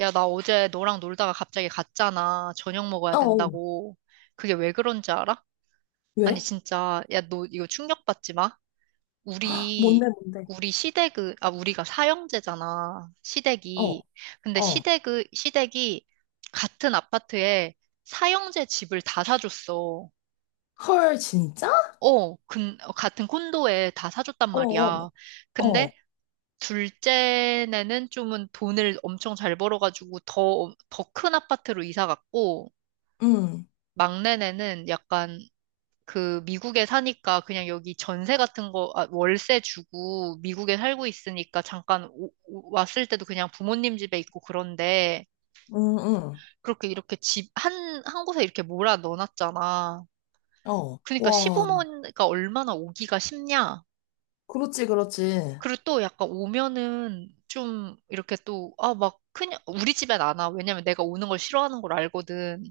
야, 나 어제 너랑 놀다가 갑자기 갔잖아. 저녁 먹어야 어, 어. 된다고. 그게 왜 그런지 알아? 아니, 왜? 진짜. 야, 너 이거 충격받지 마. 헉, 뭔데, 우리, 뭔데? 우리 시댁은, 아, 우리가 사형제잖아. 어, 시댁이. 근데 어. 시댁이 같은 아파트에 사형제 집을 다 사줬어. 헐, 진짜? 어, 같은 콘도에 다 사줬단 어, 어, 말이야. 어. 근데 둘째는 좀은 돈을 엄청 잘 벌어가지고 더 큰 아파트로 이사 갔고, 응, 막내네는 약간 그 미국에 사니까 그냥 여기 전세 같은 거, 아, 월세 주고 미국에 살고 있으니까 잠깐 왔을 때도 그냥 부모님 집에 있고 그런데 응, 응. 그렇게 이렇게 한 곳에 이렇게 몰아 넣어놨잖아. 어. 그러니까 와, 시부모가 얼마나 오기가 쉽냐. 그렇지, 그렇지. 그리고 또 약간 오면은 좀 이렇게 막 그냥, 우리 집엔 안 와. 왜냐면 내가 오는 걸 싫어하는 걸 알거든.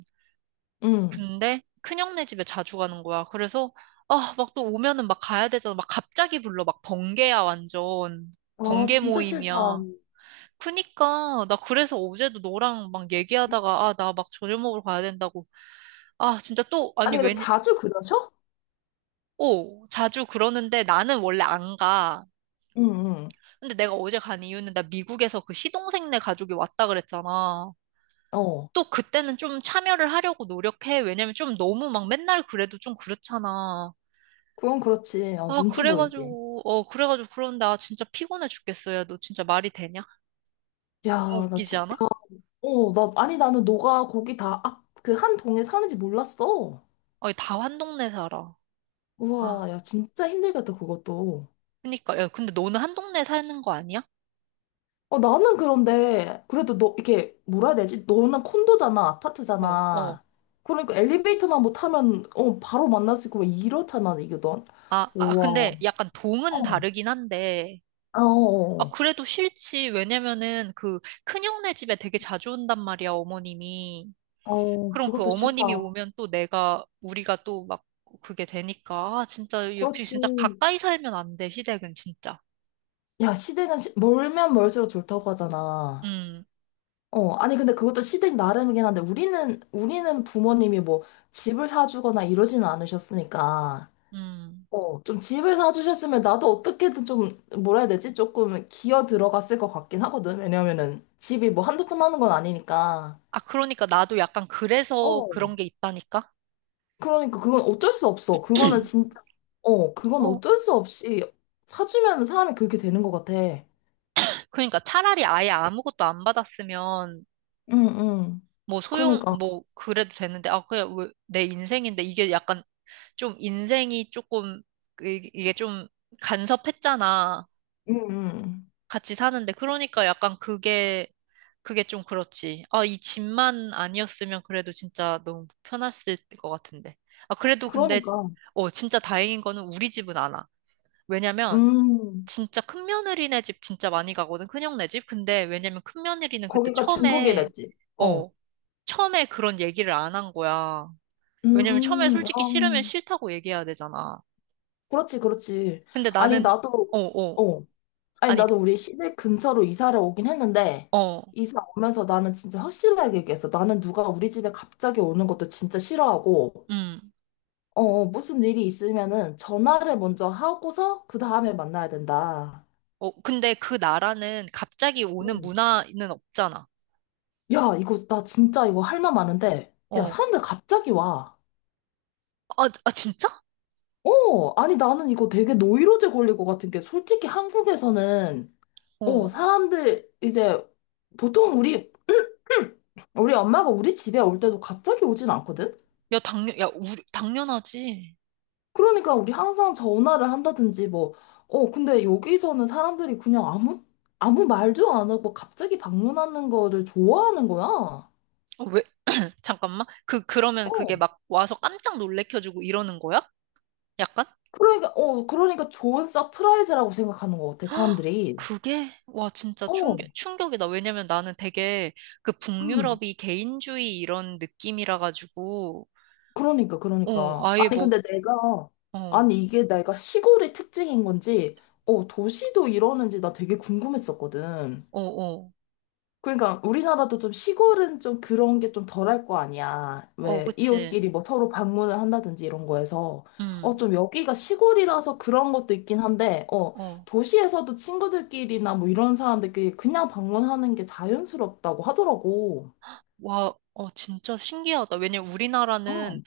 응. 근데 큰형네 집에 자주 가는 거야. 그래서 아, 막 또 오면은 막 가야 되잖아. 막 갑자기 불러. 막 번개야, 완전. 아, 번개 진짜 싫다. 모임이야. 그니까 나 그래서 어제도 너랑 막 얘기하다가 아, 나 막 저녁 먹으러 가야 된다고. 아, 진짜 또 아니 아니, 근데 왠 자주 그러셔? 오, 자주 그러는데 나는 원래 안 가. 응, 응. 근데 내가 어제 간 이유는 나 미국에서 그 시동생네 가족이 왔다 그랬잖아. 어. 또 그때는 좀 참여를 하려고 노력해. 왜냐면 좀 너무 막 맨날 그래도 좀 그렇잖아. 그건 그렇지. 아, 눈치 보이지. 그래가지고 그런데 아, 진짜 피곤해 죽겠어. 야, 너 진짜 말이 되냐? 너무 야, 나 웃기지 진짜. 않아? 아니, 나는 너가 거기 다, 그 한 동에 사는지 몰랐어. 아니, 다 한 동네 살아. 아, 우와, 야, 진짜 힘들겠다, 그것도. 그니까. 야, 근데 너는 한 동네 사는 거 아니야? 나는 그런데, 그래도 너, 이게, 뭐라 해야 되지? 너는 콘도잖아, 어, 어. 아파트잖아. 그러니까 엘리베이터만 못 타면, 바로 만날 수 있고, 막 이렇잖아, 이게 넌. 우와. 근데 약간 동은 어, 다르긴 한데. 아, 아, 어, 그래도 싫지. 왜냐면은 그 큰형네 집에 되게 자주 온단 말이야, 어머님이. 어, 어, 그럼 그 그것도 싫다. 어머님이 오면 또 내가, 우리가 또 막 그게 되니까. 아, 진짜, 역시 진짜 그렇지. 가까이 살면 안 돼, 시댁은 진짜. 야, 시댁은 멀면 멀수록 좋다고 하잖아. 음, 아니, 근데 그것도 시댁 나름이긴 한데, 우리는, 우리는 부모님이 뭐, 집을 사주거나 이러지는 않으셨으니까. 음. 좀 집을 사주셨으면 나도 어떻게든 좀, 뭐라 해야 되지? 조금 기어 들어갔을 것 같긴 하거든. 왜냐면은 집이 뭐 한두 푼 하는 건 아니니까. 아, 그러니까 나도 약간 그래서 어, 그런 게 있다니까? 그러니까 그건 어쩔 수 없어. 그거는 진짜, 그건 어. 어쩔 수 없이 사주면 사람이 그렇게 되는 것 같아. 응, 그러니까 차라리 아예 아무것도 안 받았으면 응. 뭐 소용, 그러니까, 뭐 그래도 되는데, 아, 그냥 왜, 내 인생인데 이게 약간 좀 인생이 조금, 이게 좀 간섭했잖아. 응, 응. 같이 사는데. 그러니까 약간 그게 좀 그렇지. 아, 이 집만 아니었으면 그래도 진짜 너무 편했을 것 같은데. 아, 그래도 근데, 그러니까, 어, 진짜 다행인 거는 우리 집은 안 와. 왜냐면, 음, 진짜 큰 며느리네 집 진짜 많이 가거든, 큰형네 집. 근데 왜냐면 큰 며느리는 그때 거기가 처음에, 중국이랬지. 어, 어, 처음에 그런 얘기를 안 한 거야. 왜냐면 처음에 음, 솔직히 싫으면 음, 싫다고 얘기해야 되잖아. 그렇지, 그렇지. 근데 아니, 나는, 나도, 어, 어, 어. 아니, 아니, 나도 우리 시댁 근처로 이사를 오긴 했는데, 어, 이사 오면서 나는 진짜 확실하게 얘기했어. 나는 누가 우리 집에 갑자기 오는 것도 진짜 싫어하고, 음, 무슨 일이 있으면은 전화를 먼저 하고서 그 다음에 만나야 된다. 어, 근데 그 나라는 갑자기 오는 응. 문화는 없잖아. 야, 이거, 나 진짜 이거 할 말 많은데, 야, 어, 사람들 갑자기 와. 아, 아, 진짜? 아니, 나는 이거 되게 노이로제 걸릴 것 같은 게, 솔직히 한국에서는, 어, 사람들, 이제, 보통 우리 엄마가 우리 집에 올 때도 갑자기 오진 않거든? 야, 당연, 야, 우리, 당연하지. 그러니까 우리 항상 전화를 한다든지 뭐, 근데 여기서는 사람들이 그냥 아무 말도 안 하고 갑자기 방문하는 거를 좋아하는 거야. 어, 왜, 잠깐만. 그러면 그게 어, 막 와서 깜짝 놀래켜주고 이러는 거야? 약간? 그러니까, 그러니까 좋은 서프라이즈라고 생각하는 것 같아, 헉, 사람들이. 그게? 와, 진짜 어, 충격이다. 왜냐면 나는 되게 그 음, 북유럽이 개인주의 이런 느낌이라 가지고, 그러니까, 어, 그러니까. 아예 아니, 뭐, 근데 내가, 어, 아니, 이게 내가 시골의 특징인 건지, 도시도 이러는지 나 되게 궁금했었거든. 어, 어, 그러니까 우리나라도 좀 시골은 좀 그런 게 좀 덜할 거 아니야. 어, 왜 그치. 이웃끼리 뭐 서로 방문을 한다든지 이런 거에서 음, 좀 여기가 시골이라서 그런 것도 있긴 한데 어, 도시에서도 친구들끼리나 뭐 이런 사람들끼리 그냥 방문하는 게 자연스럽다고 하더라고. 와, 어, 진짜 신기하다. 왜냐면 우리나라는, 어,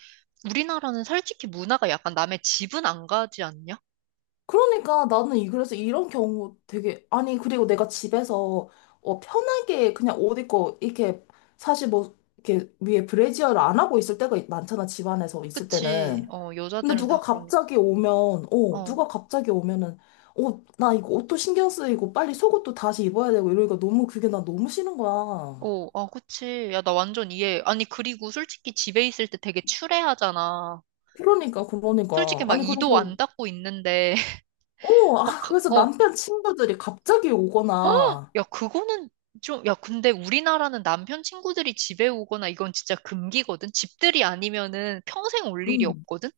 우리나라는 솔직히 문화가 약간 남의 집은 안 가지 않냐? 그러니까 나는 이 그래서 이런 경우 되게 아니 그리고 내가 집에서 편하게 그냥 옷 입고 이렇게 사실 뭐 이렇게 위에 브래지어를 안 하고 있을 때가 많잖아 집안에서 있을 그치. 때는. 어, 근데 여자들은 누가 다 그러니까. 갑자기 오면, 어. 누가 갑자기 오면은, 나 이거 옷도 신경 쓰이고 빨리 속옷도 다시 입어야 되고 이러니까 너무 그게 나 너무 싫은 거야. 어, 아, 그치. 야, 나 완전 이해. 아니, 그리고 솔직히 집에 있을 때 되게 추레하잖아. 그러니까, 솔직히 그러니까. 막 아니, 이도 그래서, 안 닦고 있는데, 막, 그- 그래서 어, 남편 친구들이 갑자기 헉! 오거나, 야, 그거는 좀, 야, 근데 우리나라는 남편 친구들이 집에 오거나 이건 진짜 금기거든? 집들이 아니면은 평생 올 일이 음. 없거든?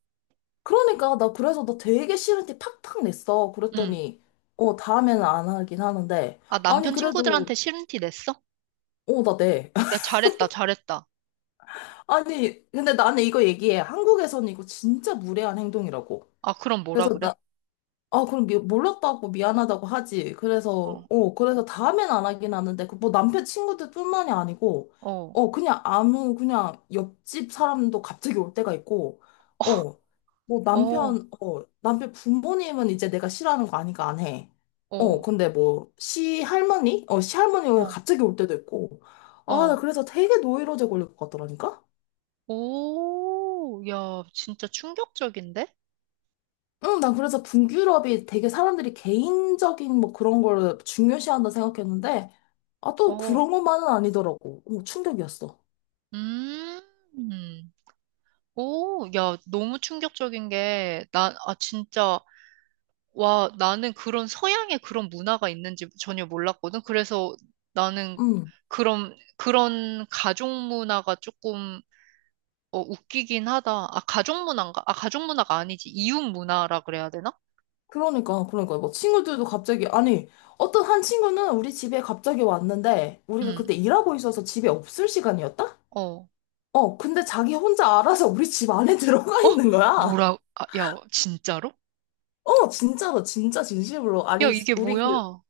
그러니까 나 그래서 나 되게 싫은 티 팍팍 냈어. 응. 그랬더니, 다음에는 안 하긴 하는데, 아, 아니, 남편 그래도, 친구들한테 싫은 티 냈어? 나 내. 야, 잘했다, 잘했다. 아니, 근데 나는 이거 얘기해. 한국에서는 이거 진짜 무례한 행동이라고. 아, 그럼 뭐라 그래서 그래? 나, 그럼 몰랐다고 미안하다고 하지. 그래서, 어, 그래서 다음엔 안 하긴 하는데, 그 뭐 남편 친구들뿐만이 아니고, 어, 그냥 그냥 옆집 사람도 갑자기 올 때가 있고, 어, 뭐 어, 남편 부모님은 이제 내가 싫어하는 거 아니까 안 해. 어, 근데 뭐, 시할머니? 시할머니가 어, 갑자기 올 때도 있고, 아, 나 어. 그래서 되게 노이로제 걸릴 것 같더라니까? 오, 야, 진짜 충격적인데? 응, 난 그래서 분유럽이 되게 사람들이 개인적인 뭐 그런 걸 중요시한다 생각했는데, 아, 또 어, 그런 것만은 아니더라고. 충격이었어. 음. 오, 야, 너무 충격적인 게, 나, 아, 진짜, 와, 나는 그런 서양의 그런 문화가 있는지 전혀 몰랐거든. 그래서 나는 응. 그런 가족 문화가 조금, 어, 웃기긴 하다. 아, 가족 문화인가? 아, 가족 문화가 아니지. 이웃 문화라 그래야 되나? 그러니까, 그러니까. 뭐 친구들도 갑자기, 아니, 어떤 한 친구는 우리 집에 갑자기 왔는데, 우리가 그때 음, 일하고 있어서 집에 없을 시간이었다? 어. 근데 자기 혼자 알아서 우리 집 안에 들어가 어? 있는 거야. 뭐라, 아, 야, 진짜로? 진짜로, 진짜 진심으로. 야, 아니, 이게 뭐야?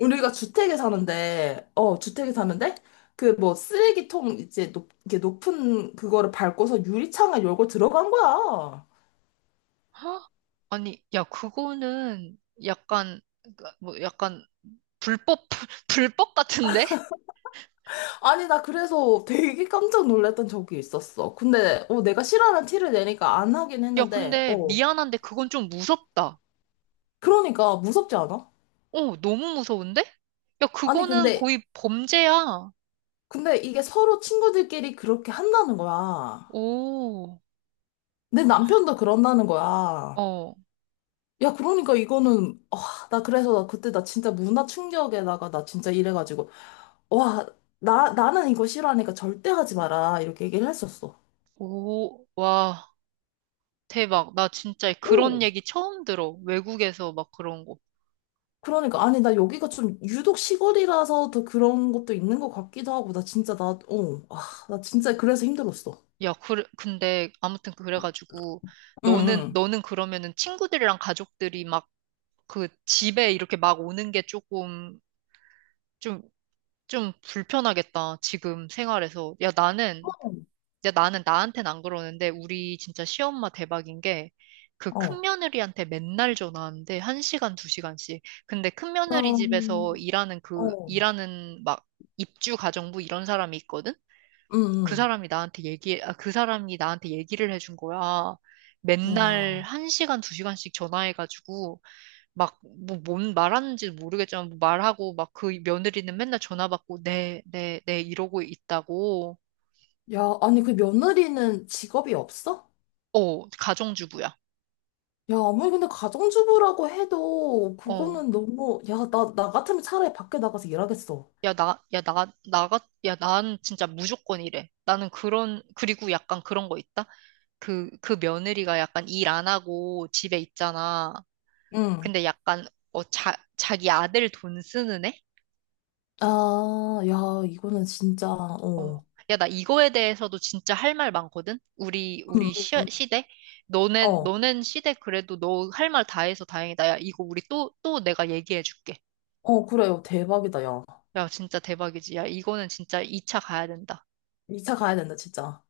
우리가 주택에 사는데, 그 뭐 쓰레기통 이제 이게 높은 그거를 밟고서 유리창을 열고 들어간 거야. 헉? 아니, 야, 그거는 약간, 그, 뭐, 약간, 불법, 불법 같은데? 아니, 나 그래서 되게 깜짝 놀랐던 적이 있었어. 근데, 내가 싫어하는 티를 내니까 안 하긴 야, 했는데, 근데 미안한데 그건 좀 무섭다. 그러니까 무섭지 않아? 어, 너무 무서운데? 야, 아니, 그거는 근데, 거의 범죄야. 근데 이게 서로 친구들끼리 그렇게 한다는 거야. 오, 내 남편도 그런다는 거야. 어, 야, 그러니까 이거는, 아, 나 그래서 나 그때 나 진짜 문화 충격에다가 나 진짜 이래가지고. 와, 나는 이거 싫어하니까 절대 하지 마라. 이렇게 얘기를 했었어. 오, 와, 대박. 나 진짜 오, 그런 얘기 처음 들어. 외국에서 막 그런 거. 그러니까, 아니, 나 여기가 좀 유독 시골이라서 더 그런 것도 있는 것 같기도 하고, 나 진짜, 아, 나 진짜 그래서 힘들었어. 야, 그래, 근데 아무튼 그래가지고 응, 너는, 응, 너는 그러면은 친구들이랑 가족들이 막 그 집에 이렇게 막 오는 게 조금 좀, 좀 불편하겠다. 지금 생활에서. 야, 나는 이제 나는 나한텐 안 그러는데 우리 진짜 시엄마 대박인 게 그 어. 큰며느리한테 맨날 전화하는데 한시간두시간씩 근데 큰며느리 어, 집에서 일하는 그 어. 일하는 막 입주 가정부 이런 사람이 있거든? 그 응, 사람이 나한테 얘기 아, 그 사람이 나한테 얘기를 해준 거야. 응. 맨날 와, 한시간두시간씩 전화해가지고 막 뭐 뭔 말하는지 모르겠지만 뭐 말하고 막 그 며느리는 맨날 전화 받고 네, 네, 네 이러고 있다고. 야, 아니, 그 며느리는 직업이 없어? 어, 가정주부야. 야, 아무리 근데 가정주부라고 해도, 어. 그거는 너무, 야, 나 같으면 차라리 밖에 나가서 일하겠어. 야, 야, 난 진짜 무조건 이래. 나는 그런, 그리고 약간 그런 거 있다? 그 며느리가 약간 일 안 하고 집에 있잖아. 응 근데 약간, 어, 자기 아들 돈 쓰는 애? 아, 야, 이거는 진짜, 어. 어. 야, 나 이거에 대해서도 진짜 할 말 많거든? 우리, 응, 우리 응, 시, 응. 시대? 너넨, 어, 너넨 시대 그래도 너 할 말 다 해서 다행이다. 야, 이거 우리 또 내가 얘기해 줄게. 어, 그래요. 대박이다, 야. 야, 진짜 대박이지. 야, 이거는 진짜 2차 가야 된다. 이차 가야 된다, 진짜.